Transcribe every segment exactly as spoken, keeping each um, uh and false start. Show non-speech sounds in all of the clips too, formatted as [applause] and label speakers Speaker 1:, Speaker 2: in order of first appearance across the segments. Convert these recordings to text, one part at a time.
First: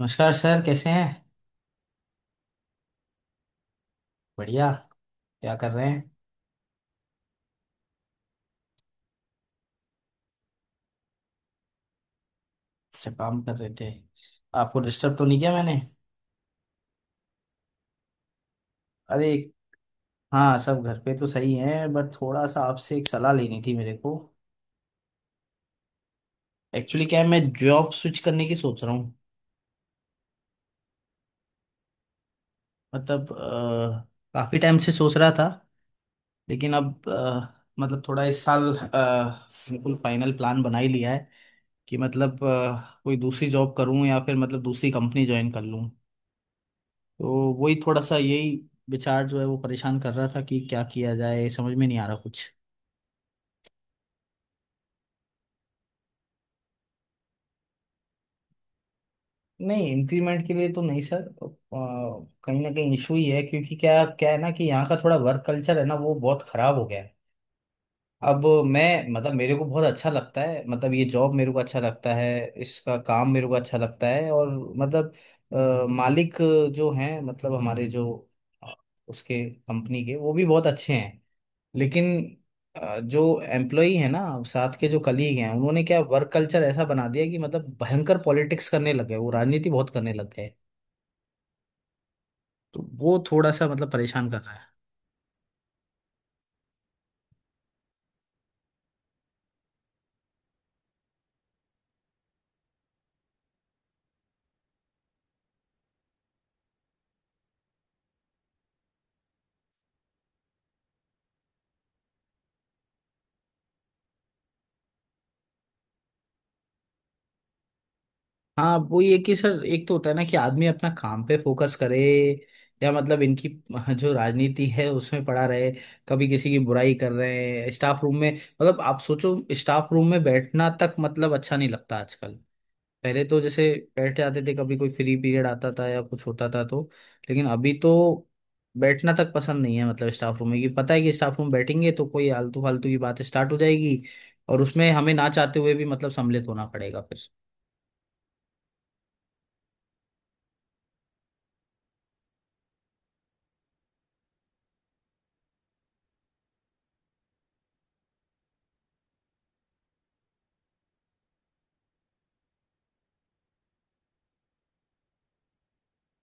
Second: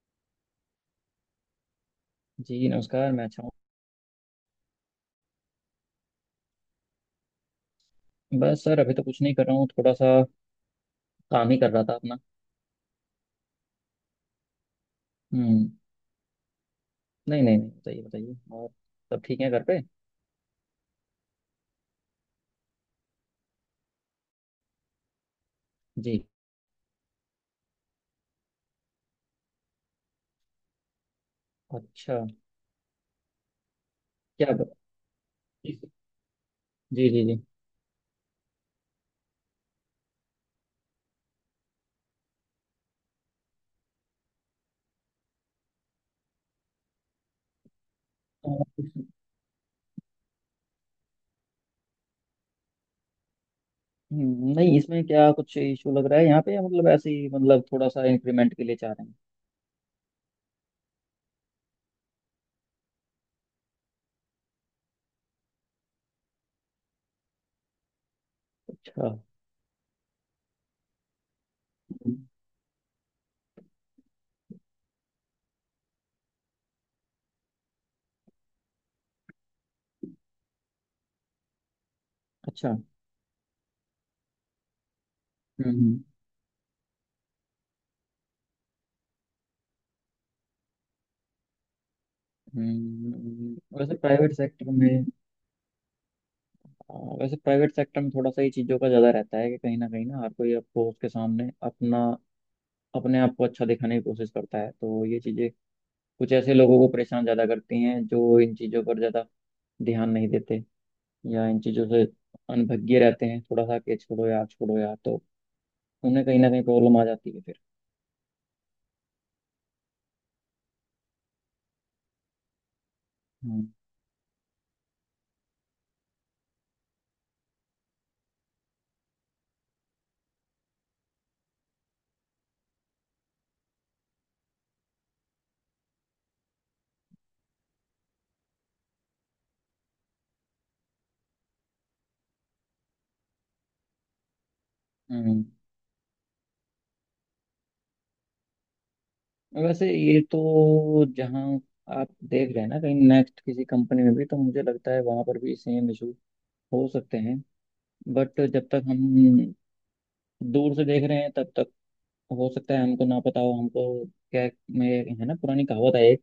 Speaker 1: नमस्कार सर, कैसे हैं?
Speaker 2: जी नमस्कार। मैं अच्छा हूँ।
Speaker 1: बढ़िया। क्या कर रहे हैं?
Speaker 2: बस सर अभी तो कुछ नहीं कर रहा हूँ, थोड़ा सा काम ही कर रहा था अपना।
Speaker 1: अच्छा, काम कर रहे थे। आपको डिस्टर्ब तो नहीं किया
Speaker 2: हम्म।
Speaker 1: मैंने?
Speaker 2: नहीं नहीं नहीं, बताइए बताइए और। सब
Speaker 1: अरे।
Speaker 2: ठीक है घर पे?
Speaker 1: हाँ, सब घर पे तो सही हैं, बट थोड़ा सा आपसे एक सलाह लेनी थी मेरे को।
Speaker 2: जी।
Speaker 1: एक्चुअली क्या है, मैं जॉब स्विच करने की सोच रहा हूँ।
Speaker 2: अच्छा।
Speaker 1: मतलब अ,
Speaker 2: क्या
Speaker 1: काफी
Speaker 2: ब-
Speaker 1: टाइम से सोच रहा था, लेकिन अब
Speaker 2: जी जी जी।
Speaker 1: अ, मतलब थोड़ा इस साल अ, बिल्कुल फाइनल प्लान बना ही लिया है कि मतलब अ, कोई दूसरी जॉब करूँ या फिर मतलब दूसरी कंपनी ज्वाइन कर लूँ। तो वही थोड़ा सा,
Speaker 2: अ,
Speaker 1: यही विचार जो है वो परेशान कर रहा था कि क्या किया जाए, समझ में नहीं आ रहा कुछ।
Speaker 2: हम्म, नहीं इसमें क्या कुछ इशू लग रहा है यहाँ पे, या मतलब ऐसे ही, मतलब थोड़ा सा इंक्रीमेंट के लिए चाह रहे हैं?
Speaker 1: नहीं, इंक्रीमेंट के लिए तो नहीं सर, अ, कहीं ना कहीं इशू ही है, क्योंकि क्या क्या है ना कि यहाँ का थोड़ा वर्क कल्चर है ना, वो बहुत खराब हो गया है। अब मैं
Speaker 2: अच्छा।
Speaker 1: मतलब मेरे को बहुत अच्छा लगता है, मतलब ये जॉब मेरे को अच्छा लगता
Speaker 2: हम्म।
Speaker 1: है। इसका काम मेरे को अच्छा लगता है, और मतलब अ, मालिक जो हैं, मतलब हमारे जो अ, उसके कंपनी के, वो भी बहुत अच्छे हैं। लेकिन
Speaker 2: अच्छा।
Speaker 1: अ, जो एम्प्लॉई है ना, साथ के जो कलीग हैं, उन्होंने
Speaker 2: हम्म
Speaker 1: क्या वर्क कल्चर ऐसा बना दिया कि मतलब भयंकर पॉलिटिक्स करने लग गए, वो राजनीति बहुत करने लग गए। तो
Speaker 2: हम्म।
Speaker 1: वो थोड़ा सा
Speaker 2: हम्म,
Speaker 1: मतलब
Speaker 2: वैसे
Speaker 1: परेशान
Speaker 2: प्राइवेट
Speaker 1: कर रहा है।
Speaker 2: सेक्टर में आ, वैसे प्राइवेट सेक्टर में थोड़ा सा ये चीज़ों का ज़्यादा रहता है कि कहीं ना कहीं ना हर कोई आपको उसके सामने अपना अपने आप को अच्छा दिखाने की कोशिश करता है। तो ये चीजें कुछ ऐसे लोगों को परेशान ज्यादा करती हैं जो इन चीजों पर ज्यादा ध्यान नहीं देते या इन चीजों से अनभिज्ञ रहते हैं, थोड़ा सा कि छोड़ो यार छोड़ो यार, तो उन्हें कहीं ना कहीं प्रॉब्लम आ जाती है फिर।
Speaker 1: हाँ, वो ये कि सर एक तो होता है ना कि आदमी अपना काम पे फोकस करे, या मतलब इनकी
Speaker 2: हम्म
Speaker 1: [laughs] जो राजनीति है उसमें पड़ा रहे। कभी किसी की बुराई कर रहे हैं स्टाफ रूम में, मतलब आप सोचो, स्टाफ रूम में बैठना तक मतलब अच्छा नहीं लगता आजकल। पहले तो जैसे बैठे आते थे, कभी कोई फ्री पीरियड आता था या कुछ होता था तो। लेकिन अभी तो बैठना तक पसंद नहीं है, मतलब स्टाफ रूम में, कि पता है कि स्टाफ रूम बैठेंगे तो कोई आलतू फालतू की बात स्टार्ट हो जाएगी, और उसमें हमें ना
Speaker 2: हम्म।
Speaker 1: चाहते हुए भी मतलब सम्मिलित होना पड़ेगा फिर।
Speaker 2: वैसे ये तो जहाँ आप देख रहे हैं ना, कहीं नेक्स्ट किसी कंपनी में भी, तो मुझे लगता है वहां पर भी सेम इशू हो सकते हैं। बट जब तक हम दूर से देख रहे हैं तब तक हो सकता है हमको ना पता हो, हमको क्या में है ना, पुरानी कहावत है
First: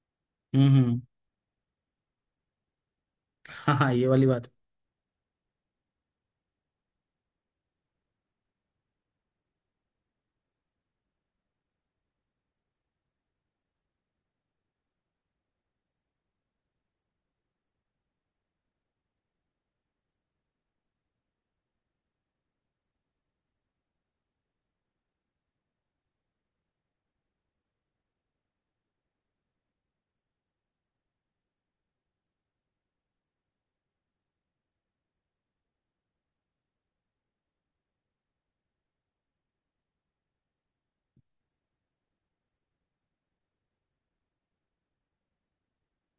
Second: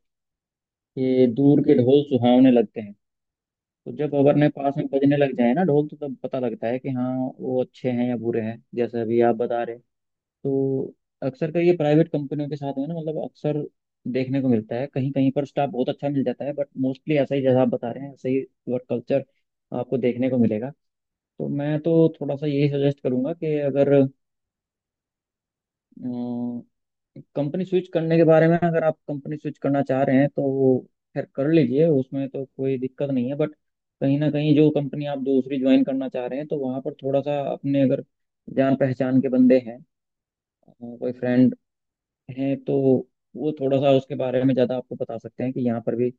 Speaker 1: हम्म, हम्म।
Speaker 2: कि दूर के ढोल सुहावने लगते हैं।
Speaker 1: [laughs] हाँ
Speaker 2: तो
Speaker 1: हाँ, ये
Speaker 2: जब
Speaker 1: वाली
Speaker 2: अपने
Speaker 1: बात।
Speaker 2: पास में बजने लग जाए ना ढोल तो तब पता लगता है कि हाँ वो अच्छे हैं या बुरे हैं, जैसे अभी आप बता रहे। तो अक्सर कर ये प्राइवेट कंपनियों के साथ में ना, मतलब अक्सर देखने को मिलता है। कहीं कहीं पर स्टाफ बहुत अच्छा मिल जाता है, बट मोस्टली ऐसा ही जैसा आप बता रहे हैं, ऐसा ही वर्क कल्चर आपको देखने को मिलेगा। तो मैं तो थोड़ा सा यही सजेस्ट करूंगा कि अगर कंपनी स्विच करने के बारे में, अगर आप कंपनी स्विच करना चाह रहे हैं तो खैर कर लीजिए, उसमें तो कोई दिक्कत नहीं है। बट कहीं ना कहीं जो कंपनी आप दूसरी ज्वाइन करना चाह रहे हैं, तो वहाँ पर थोड़ा सा अपने अगर जान पहचान के बंदे हैं, अ, कोई फ्रेंड हैं, तो वो थोड़ा सा उसके बारे में ज़्यादा आपको बता सकते हैं कि यहाँ पर भी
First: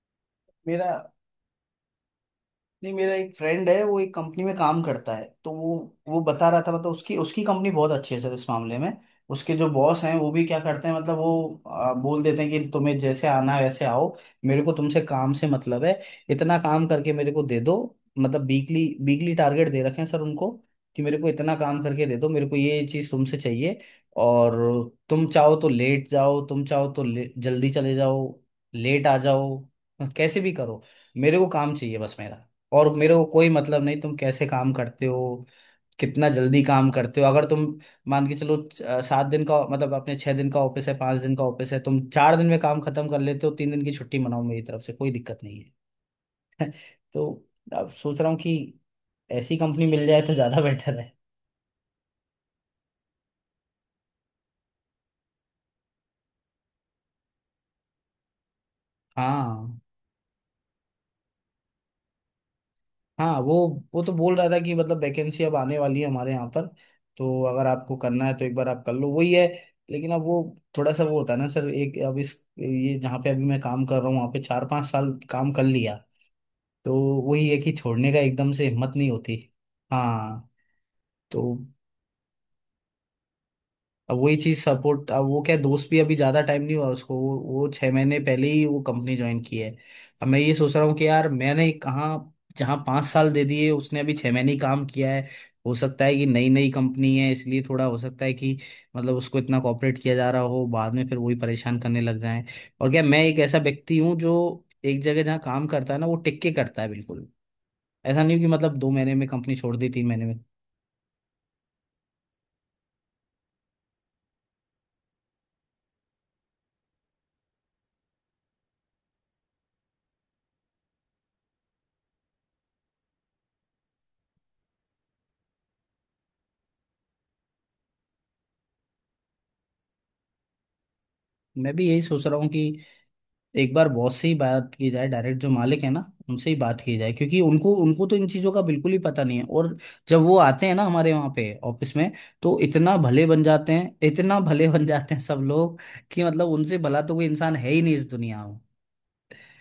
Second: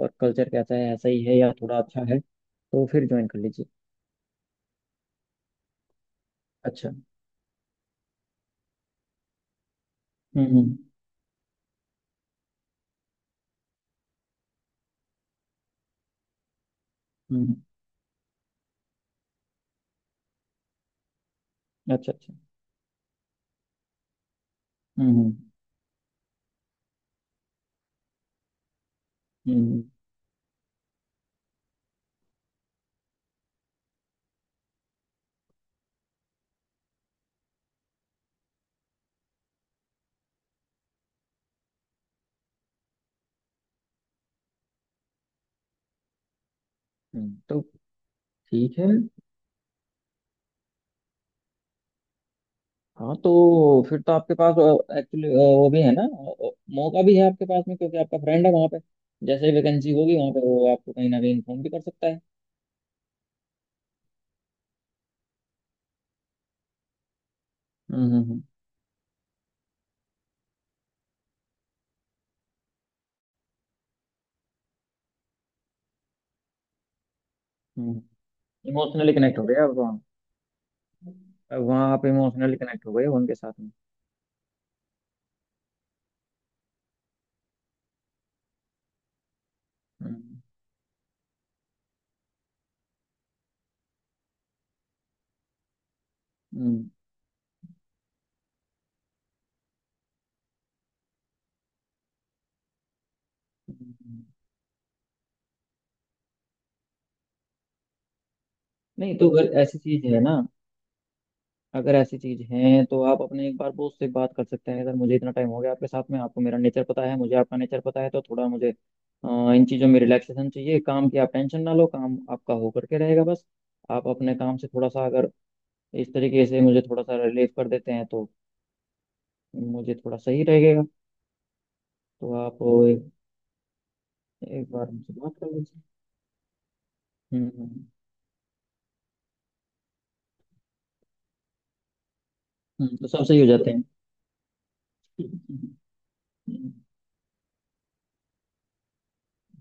Speaker 2: वर्क कल्चर कैसा है,
Speaker 1: मेरा
Speaker 2: ऐसा ही है या थोड़ा अच्छा है, तो
Speaker 1: नहीं,
Speaker 2: फिर
Speaker 1: मेरा
Speaker 2: ज्वाइन
Speaker 1: एक
Speaker 2: कर लीजिए।
Speaker 1: फ्रेंड है, वो एक कंपनी में काम करता है, तो वो वो बता रहा था,
Speaker 2: अच्छा।
Speaker 1: मतलब उसकी उसकी कंपनी बहुत अच्छी है सर इस मामले में। उसके जो बॉस हैं वो भी
Speaker 2: हम्म
Speaker 1: क्या
Speaker 2: हम्म।
Speaker 1: करते हैं, मतलब वो आ, बोल देते हैं कि तुम्हें जैसे आना है वैसे आओ। मेरे को तुमसे काम से मतलब है, इतना काम करके मेरे को
Speaker 2: हम्म,
Speaker 1: दे दो। मतलब वीकली वीकली टारगेट दे रखे हैं सर उनको कि मेरे को इतना काम करके
Speaker 2: अच्छा
Speaker 1: दे दो,
Speaker 2: अच्छा।
Speaker 1: मेरे को ये चीज़ तुमसे चाहिए। और
Speaker 2: हम्म
Speaker 1: तुम
Speaker 2: हम्म।
Speaker 1: चाहो तो लेट जाओ, तुम चाहो तो ले- जल्दी चले जाओ, लेट आ जाओ,
Speaker 2: हम्म,
Speaker 1: कैसे भी करो। मेरे को काम चाहिए बस मेरा। और मेरे को कोई मतलब नहीं तुम कैसे काम करते हो, कितना जल्दी काम करते हो। अगर तुम मान के चलो च- अ, सात दिन का मतलब अपने छह दिन का ऑफिस है, पांच दिन का ऑफिस है, तुम चार दिन में काम खत्म कर लेते हो, तीन दिन की छुट्टी मनाओ, मेरी तरफ से कोई दिक्कत नहीं है। [laughs] तो
Speaker 2: हम्म, तो
Speaker 1: अब सोच रहा हूँ कि
Speaker 2: ठीक है।
Speaker 1: ऐसी कंपनी मिल जाए तो ज्यादा [laughs] बेटर है।
Speaker 2: हाँ तो फिर तो आपके पास एक्चुअली वो भी है ना, अ, मौका भी है आपके पास में, क्योंकि आपका फ्रेंड है वहाँ पे। जैसे ही
Speaker 1: हाँ
Speaker 2: वैकेंसी होगी वहाँ पे, वो आपको कहीं ना कहीं इन्फॉर्म भी कर सकता है।
Speaker 1: हाँ, वो वो तो बोल रहा था कि मतलब वैकेंसी अब आने वाली है हमारे यहाँ पर, तो अगर आपको करना है
Speaker 2: हम्म
Speaker 1: तो एक बार आप कर लो, वही है। लेकिन अब वो थोड़ा सा, वो होता है ना सर, एक अब इस, ये जहाँ पे अभी मैं काम कर रहा हूँ वहाँ पे चार पांच साल काम कर लिया, तो वही है कि
Speaker 2: हम्म।
Speaker 1: छोड़ने का एकदम से हिम्मत नहीं
Speaker 2: इमोशनली
Speaker 1: होती।
Speaker 2: कनेक्ट हो गया अब वहाँ।
Speaker 1: हाँ, तो
Speaker 2: अब वहाँ आप इमोशनली कनेक्ट हो गए हो उनके साथ में।
Speaker 1: अब वही चीज सपोर्ट, अब वो क्या दोस्त भी अभी ज्यादा टाइम नहीं हुआ उसको, वो वो छह महीने पहले ही वो कंपनी ज्वाइन की है। अब मैं
Speaker 2: हम्म।
Speaker 1: ये सोच रहा हूँ कि यार मैंने कहाँ, जहाँ पाँच साल दे दिए, उसने अभी छह महीने ही काम किया है। हो सकता है कि नई नई
Speaker 2: हम्म
Speaker 1: कंपनी है इसलिए थोड़ा, हो सकता है कि मतलब उसको इतना कॉपरेट किया जा रहा हो, बाद में फिर वही परेशान करने लग जाएं। और क्या, मैं एक ऐसा व्यक्ति हूँ
Speaker 2: हम्म,
Speaker 1: जो एक जगह जहाँ काम करता है ना वो टिक के करता है बिल्कुल। ऐसा नहीं कि मतलब दो महीने
Speaker 2: नहीं
Speaker 1: में
Speaker 2: तो अगर
Speaker 1: कंपनी छोड़
Speaker 2: ऐसी
Speaker 1: दी,
Speaker 2: चीज
Speaker 1: तीन
Speaker 2: है
Speaker 1: महीने
Speaker 2: ना,
Speaker 1: में।
Speaker 2: अगर ऐसी चीज है तो आप अपने एक बार बॉस से बात कर सकते हैं। अगर मुझे इतना टाइम हो गया आपके साथ में, आपको मेरा नेचर पता है, मुझे आपका नेचर पता है, तो थोड़ा मुझे अ, इन चीज़ों में रिलैक्सेशन चाहिए। काम की आप टेंशन ना लो, काम आपका हो करके रहेगा, बस आप अपने काम से थोड़ा सा अगर इस तरीके से मुझे थोड़ा सा रिलीफ कर देते हैं तो मुझे थोड़ा सही रहेगा।
Speaker 1: मैं भी यही सोच
Speaker 2: तो
Speaker 1: रहा हूँ कि
Speaker 2: आप एक,
Speaker 1: एक बार बॉस से ही
Speaker 2: एक
Speaker 1: बात की
Speaker 2: बार
Speaker 1: जाए,
Speaker 2: मुझसे बात
Speaker 1: डायरेक्ट जो
Speaker 2: कर लीजिए।
Speaker 1: मालिक है ना उनसे ही बात की जाए, क्योंकि
Speaker 2: हम्म
Speaker 1: उनको
Speaker 2: हम्म।
Speaker 1: उनको तो इन चीज़ों का बिल्कुल ही पता नहीं है। और जब वो आते हैं ना हमारे वहाँ पे ऑफिस में, तो
Speaker 2: हम्म,
Speaker 1: इतना
Speaker 2: तो सब
Speaker 1: भले
Speaker 2: सही
Speaker 1: बन
Speaker 2: हो जाते
Speaker 1: जाते
Speaker 2: हैं।
Speaker 1: हैं, इतना भले बन जाते हैं
Speaker 2: हम्म
Speaker 1: सब लोग, कि मतलब
Speaker 2: हम्म।
Speaker 1: उनसे भला तो कोई इंसान है ही नहीं इस दुनिया में।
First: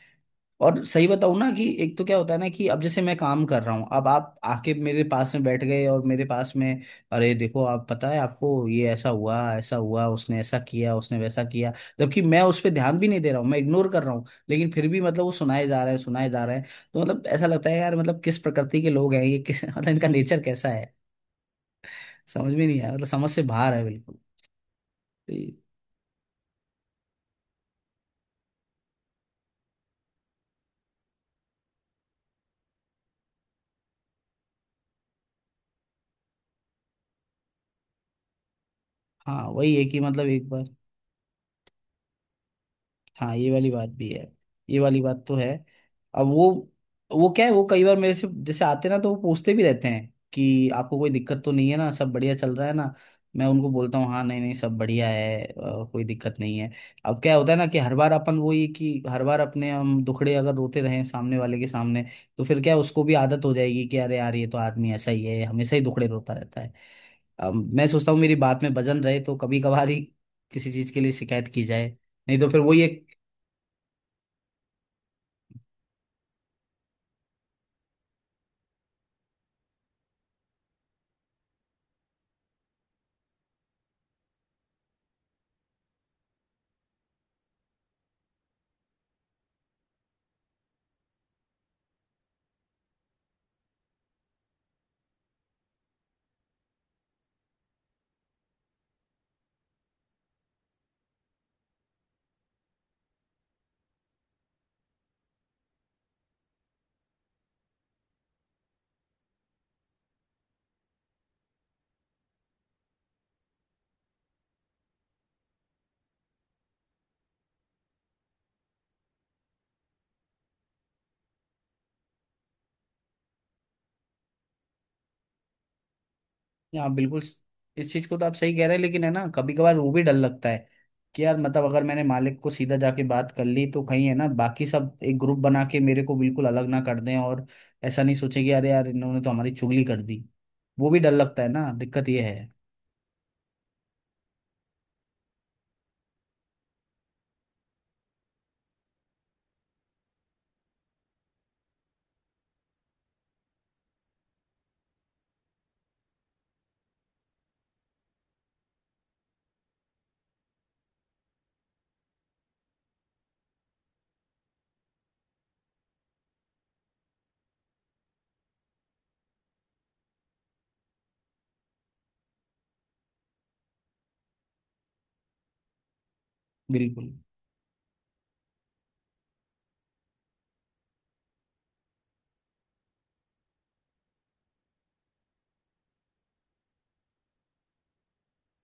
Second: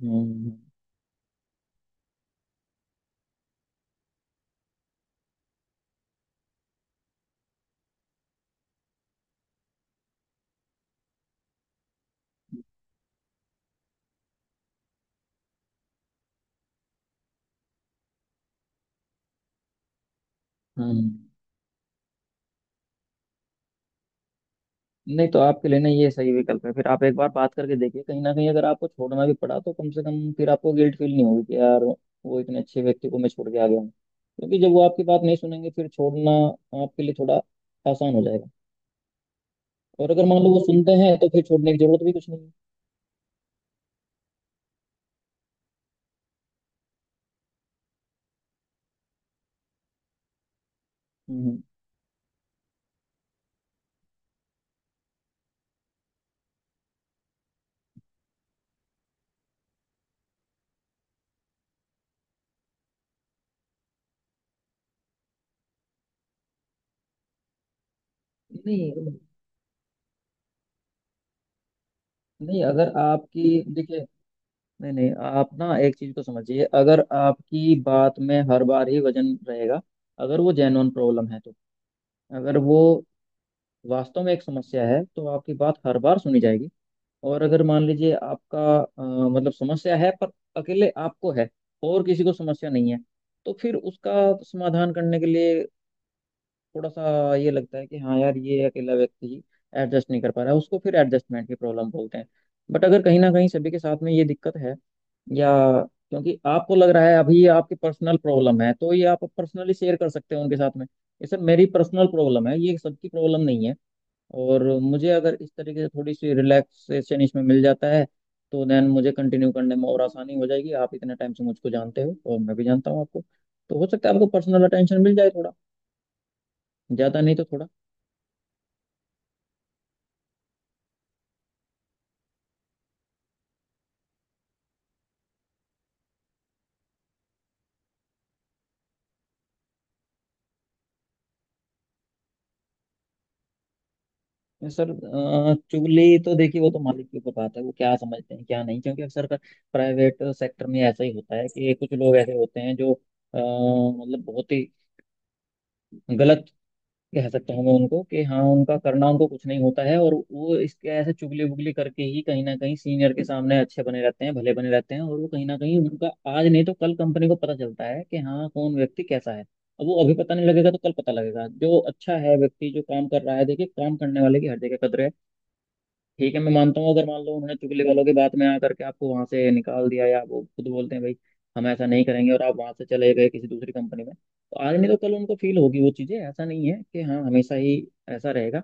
Speaker 2: हम्म
Speaker 1: और सही बताऊं ना कि एक तो क्या होता है ना, कि अब जैसे मैं काम कर रहा हूँ, अब आप आके मेरे पास में बैठ गए, और मेरे पास में, अरे देखो आप, पता है आपको, ये ऐसा हुआ ऐसा हुआ, उसने ऐसा किया, उसने वैसा किया। जबकि मैं उस पर ध्यान भी नहीं दे रहा हूँ, मैं इग्नोर कर रहा हूँ, लेकिन फिर भी मतलब वो सुनाए जा रहे हैं, सुनाए जा रहे हैं। तो मतलब ऐसा लगता है यार, मतलब किस प्रकृति के लोग हैं ये, किस [laughs] मतलब इनका नेचर कैसा है,
Speaker 2: हम्म।
Speaker 1: समझ में नहीं आया, मतलब समझ से बाहर है बिल्कुल।
Speaker 2: नहीं
Speaker 1: तो
Speaker 2: तो
Speaker 1: ये-
Speaker 2: आपके लिए ना ये सही विकल्प है। फिर आप एक बार बात करके देखिए, कहीं ना कहीं अगर आपको छोड़ना भी पड़ा तो कम से कम फिर आपको गिल्ट फील नहीं होगी कि यार वो इतने अच्छे व्यक्ति को मैं छोड़ के आ गया हूँ। क्योंकि जब वो आपकी बात नहीं सुनेंगे फिर छोड़ना आपके लिए थोड़ा आसान हो जाएगा।
Speaker 1: हाँ, वही है कि
Speaker 2: और अगर
Speaker 1: मतलब
Speaker 2: मान
Speaker 1: एक
Speaker 2: लो वो
Speaker 1: बार।
Speaker 2: सुनते हैं तो फिर छोड़ने की जरूरत भी कुछ नहीं है।
Speaker 1: हाँ, ये वाली बात भी है। ये वाली बात तो है। अब वो वो क्या है, वो कई बार मेरे से जैसे आते ना तो वो पूछते भी रहते हैं कि आपको कोई दिक्कत तो
Speaker 2: हम्म।
Speaker 1: नहीं है ना, सब बढ़िया चल रहा है ना। मैं उनको बोलता हूँ, हाँ, नहीं नहीं, सब बढ़िया है, अ, कोई दिक्कत नहीं है। अब क्या होता है ना कि हर बार अपन वो, ये कि हर बार अपने हम दुखड़े अगर रोते रहें सामने वाले के सामने, तो फिर क्या है, उसको भी आदत हो जाएगी कि अरे यार ये तो आदमी ऐसा ही है, हमेशा ही दुखड़े रोता रहता है। अब मैं सोचता हूँ मेरी बात में
Speaker 2: नहीं
Speaker 1: वजन रहे तो कभी कभार ही किसी चीज के लिए शिकायत की जाए, नहीं तो फिर
Speaker 2: नहीं
Speaker 1: वही
Speaker 2: अगर
Speaker 1: एक।
Speaker 2: आपकी देखिए, नहीं नहीं आप ना एक चीज को समझिए, अगर आपकी बात में हर बार ही वजन रहेगा, अगर वो जेन्युइन प्रॉब्लम है तो, अगर वो वास्तव में एक समस्या है तो आपकी बात हर बार सुनी जाएगी। और अगर मान लीजिए आपका अ, मतलब समस्या है पर अकेले आपको है और किसी को समस्या नहीं है, तो फिर उसका समाधान करने के लिए थोड़ा सा ये लगता है कि हाँ यार ये अकेला व्यक्ति ही एडजस्ट नहीं कर पा रहा है, उसको फिर एडजस्टमेंट की प्रॉब्लम बोलते हैं। बट अगर कहीं ना कहीं सभी के साथ में ये दिक्कत है, या क्योंकि आपको लग रहा है अभी ये आपकी पर्सनल प्रॉब्लम है, तो ये आप पर्सनली शेयर कर सकते हैं उनके साथ में ये सर मेरी पर्सनल प्रॉब्लम है, ये सबकी प्रॉब्लम नहीं है। और मुझे अगर इस तरीके से थोड़ी सी रिलैक्सेशन इसमें मिल जाता है तो देन मुझे कंटिन्यू करने में और आसानी हो जाएगी। आप इतने टाइम से मुझको जानते हो और मैं भी जानता हूँ आपको, तो हो सकता है आपको पर्सनल अटेंशन मिल जाए थोड़ा।
Speaker 1: हाँ, बिल्कुल,
Speaker 2: ज्यादा नहीं
Speaker 1: स-
Speaker 2: तो थोड़ा।
Speaker 1: इस चीज को तो आप सही कह रहे हैं, लेकिन है ना, कभी कभार वो भी डर लगता है कि यार मतलब अगर मैंने मालिक को सीधा जाके बात कर ली, तो कहीं है ना, बाकी सब एक ग्रुप बना के मेरे को बिल्कुल अलग ना कर दें, और ऐसा नहीं सोचे कि अरे यार इन्होंने तो हमारी चुगली कर दी, वो भी डर लगता है ना, दिक्कत ये है।
Speaker 2: सर अ, चुगली तो देखिए वो तो मालिक के ऊपर बात है, वो क्या समझते हैं क्या नहीं। क्योंकि अक्सर का प्राइवेट सेक्टर में ऐसा ही होता है कि कुछ लोग ऐसे होते हैं जो अ, मतलब बहुत ही गलत, कह सकता हूँ मैं उनको कि हाँ, उनका करना उनको कुछ नहीं होता है और वो इसके ऐसे चुगली वुगली करके ही कहीं ना कहीं सीनियर के सामने अच्छे बने रहते हैं, भले बने रहते हैं। और वो कहीं ना कहीं उनका आज नहीं तो कल कंपनी को पता चलता है कि हाँ कौन व्यक्ति कैसा है। अब वो अभी पता नहीं लगेगा तो कल पता लगेगा। जो अच्छा है व्यक्ति, जो काम कर रहा है, देखिए काम करने वाले की हर जगह कदर है। ठीक है मैं मानता हूँ अगर
Speaker 1: बिल्कुल।
Speaker 2: मान लो उन्होंने चुगली वालों की बात में आकर के आपको वहां से निकाल दिया, या वो खुद बोलते हैं भाई हम ऐसा नहीं करेंगे और आप वहां से चले गए किसी दूसरी कंपनी में, तो आज नहीं तो कल उनको फील होगी वो चीजें। ऐसा नहीं है कि हाँ हमेशा ही ऐसा रहेगा।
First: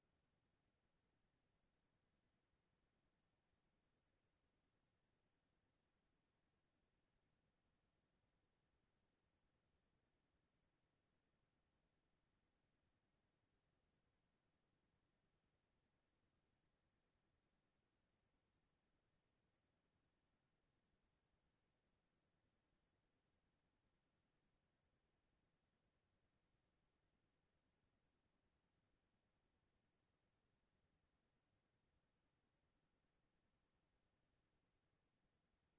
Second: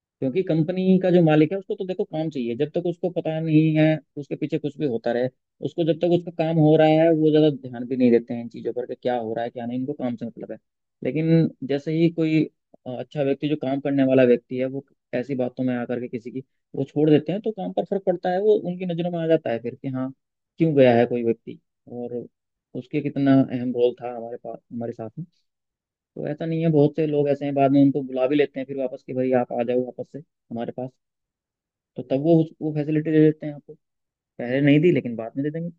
Speaker 2: क्योंकि कंपनी का जो मालिक है उसको तो देखो काम चाहिए। जब तक उसको पता नहीं है, उसके पीछे कुछ भी होता रहे, उसको जब तक उसका काम हो रहा है वो ज्यादा ध्यान भी नहीं देते हैं इन चीजों पर कि क्या हो रहा है क्या नहीं। इनको काम से मतलब है। लेकिन जैसे ही कोई अ, अच्छा व्यक्ति, जो काम करने वाला व्यक्ति है, वो ऐसी बातों में आकर के किसी की वो छोड़ देते हैं तो काम पर फर्क पड़ता है, वो उनकी नजरों में आ जाता है फिर कि हाँ क्यों गया है कोई व्यक्ति और उसके कितना अहम रोल था हमारे पास, हमारे साथ में। तो ऐसा नहीं है, बहुत से लोग ऐसे हैं बाद में उनको बुला भी लेते हैं फिर वापस कि भाई आप आ जाओ वापस से हमारे पास। तो तब वो उस- वो फैसिलिटी दे देते हैं आपको, पहले नहीं दी लेकिन बाद में दे देंगे।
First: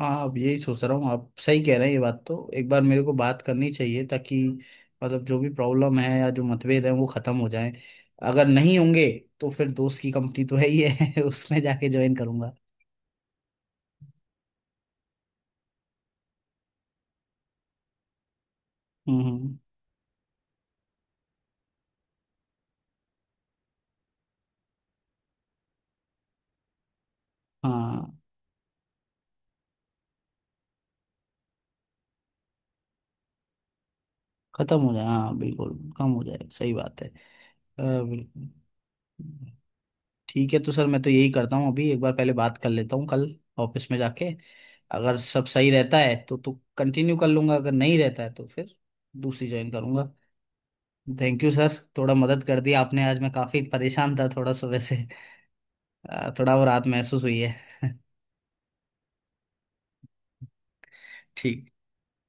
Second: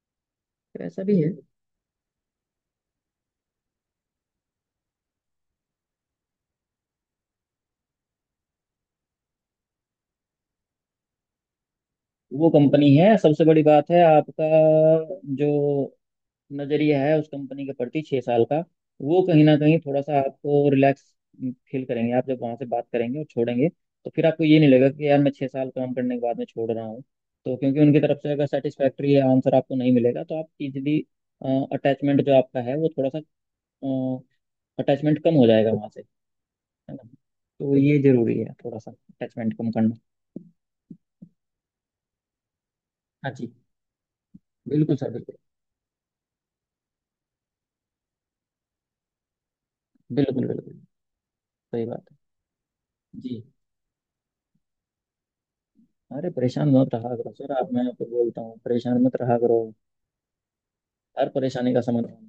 Speaker 1: हाँ, अब यही सोच
Speaker 2: तो
Speaker 1: रहा
Speaker 2: ऐसा
Speaker 1: हूँ,
Speaker 2: भी है।
Speaker 1: आप सही कह रहे हैं, ये बात तो, एक बार मेरे को बात करनी चाहिए ताकि मतलब जो भी प्रॉब्लम है या जो मतभेद है वो खत्म हो जाए। अगर नहीं होंगे तो फिर दोस्त की कंपनी तो है ही है [laughs] उसमें जाके ज्वाइन
Speaker 2: वो
Speaker 1: करूंगा।
Speaker 2: कंपनी है सबसे बड़ी बात है आपका जो नजरिया है उस कंपनी के प्रति, छह साल का,
Speaker 1: हम्म,
Speaker 2: वो कहीं ना
Speaker 1: हम्म।
Speaker 2: कहीं थोड़ा सा आपको रिलैक्स फील करेंगे आप जब वहां से बात करेंगे और छोड़ेंगे। तो फिर आपको ये नहीं लगेगा कि यार मैं छह साल काम करने के बाद में छोड़ रहा हूँ। तो क्योंकि उनकी
Speaker 1: हाँ,
Speaker 2: तरफ से अगर सेटिस्फैक्ट्री आंसर आपको नहीं मिलेगा तो आप इजिली अटैचमेंट जो आपका है वो थोड़ा सा,
Speaker 1: खत्म हो जाए,
Speaker 2: अटैचमेंट कम
Speaker 1: हाँ
Speaker 2: हो जाएगा
Speaker 1: बिल्कुल
Speaker 2: वहां से,
Speaker 1: कम हो जाए, सही
Speaker 2: है
Speaker 1: बात
Speaker 2: ना।
Speaker 1: है, अ,
Speaker 2: तो ये जरूरी
Speaker 1: बिल्कुल।
Speaker 2: है थोड़ा सा अटैचमेंट कम करना।
Speaker 1: ठीक है, तो सर मैं तो यही करता हूँ, अभी एक बार पहले बात कर लेता हूँ कल
Speaker 2: हाँ जी।
Speaker 1: ऑफिस में जाके।
Speaker 2: बिल्कुल सर
Speaker 1: अगर
Speaker 2: बिल्कुल।
Speaker 1: सब सही रहता है तो तो कंटिन्यू कर लूंगा, अगर नहीं रहता है तो फिर दूसरी ज्वाइन करूंगा।
Speaker 2: बिल्कुल बिल्कुल।
Speaker 1: थैंक यू सर,
Speaker 2: सही बात
Speaker 1: थोड़ा
Speaker 2: है।
Speaker 1: मदद कर दी आपने, आज मैं
Speaker 2: जी।
Speaker 1: काफी परेशान था, थोड़ा सुबह से
Speaker 2: अरे
Speaker 1: अ, थोड़ा वो
Speaker 2: परेशान
Speaker 1: रात
Speaker 2: मत रहा
Speaker 1: महसूस
Speaker 2: करो
Speaker 1: हुई
Speaker 2: सर
Speaker 1: है।
Speaker 2: आप, मैं आपको बोलता हूँ परेशान मत रहा करो। हर
Speaker 1: ठीक,
Speaker 2: परेशानी का समाधान।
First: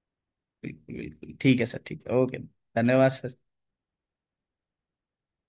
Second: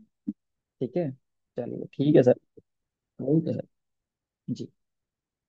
Speaker 1: बिल्कुल
Speaker 2: ठीक है।
Speaker 1: बिल्कुल, ठीक है सर,
Speaker 2: चलिए
Speaker 1: ठीक है,
Speaker 2: ठीक है सर।
Speaker 1: ओके। धन्यवाद सर।
Speaker 2: Okay sir. जी।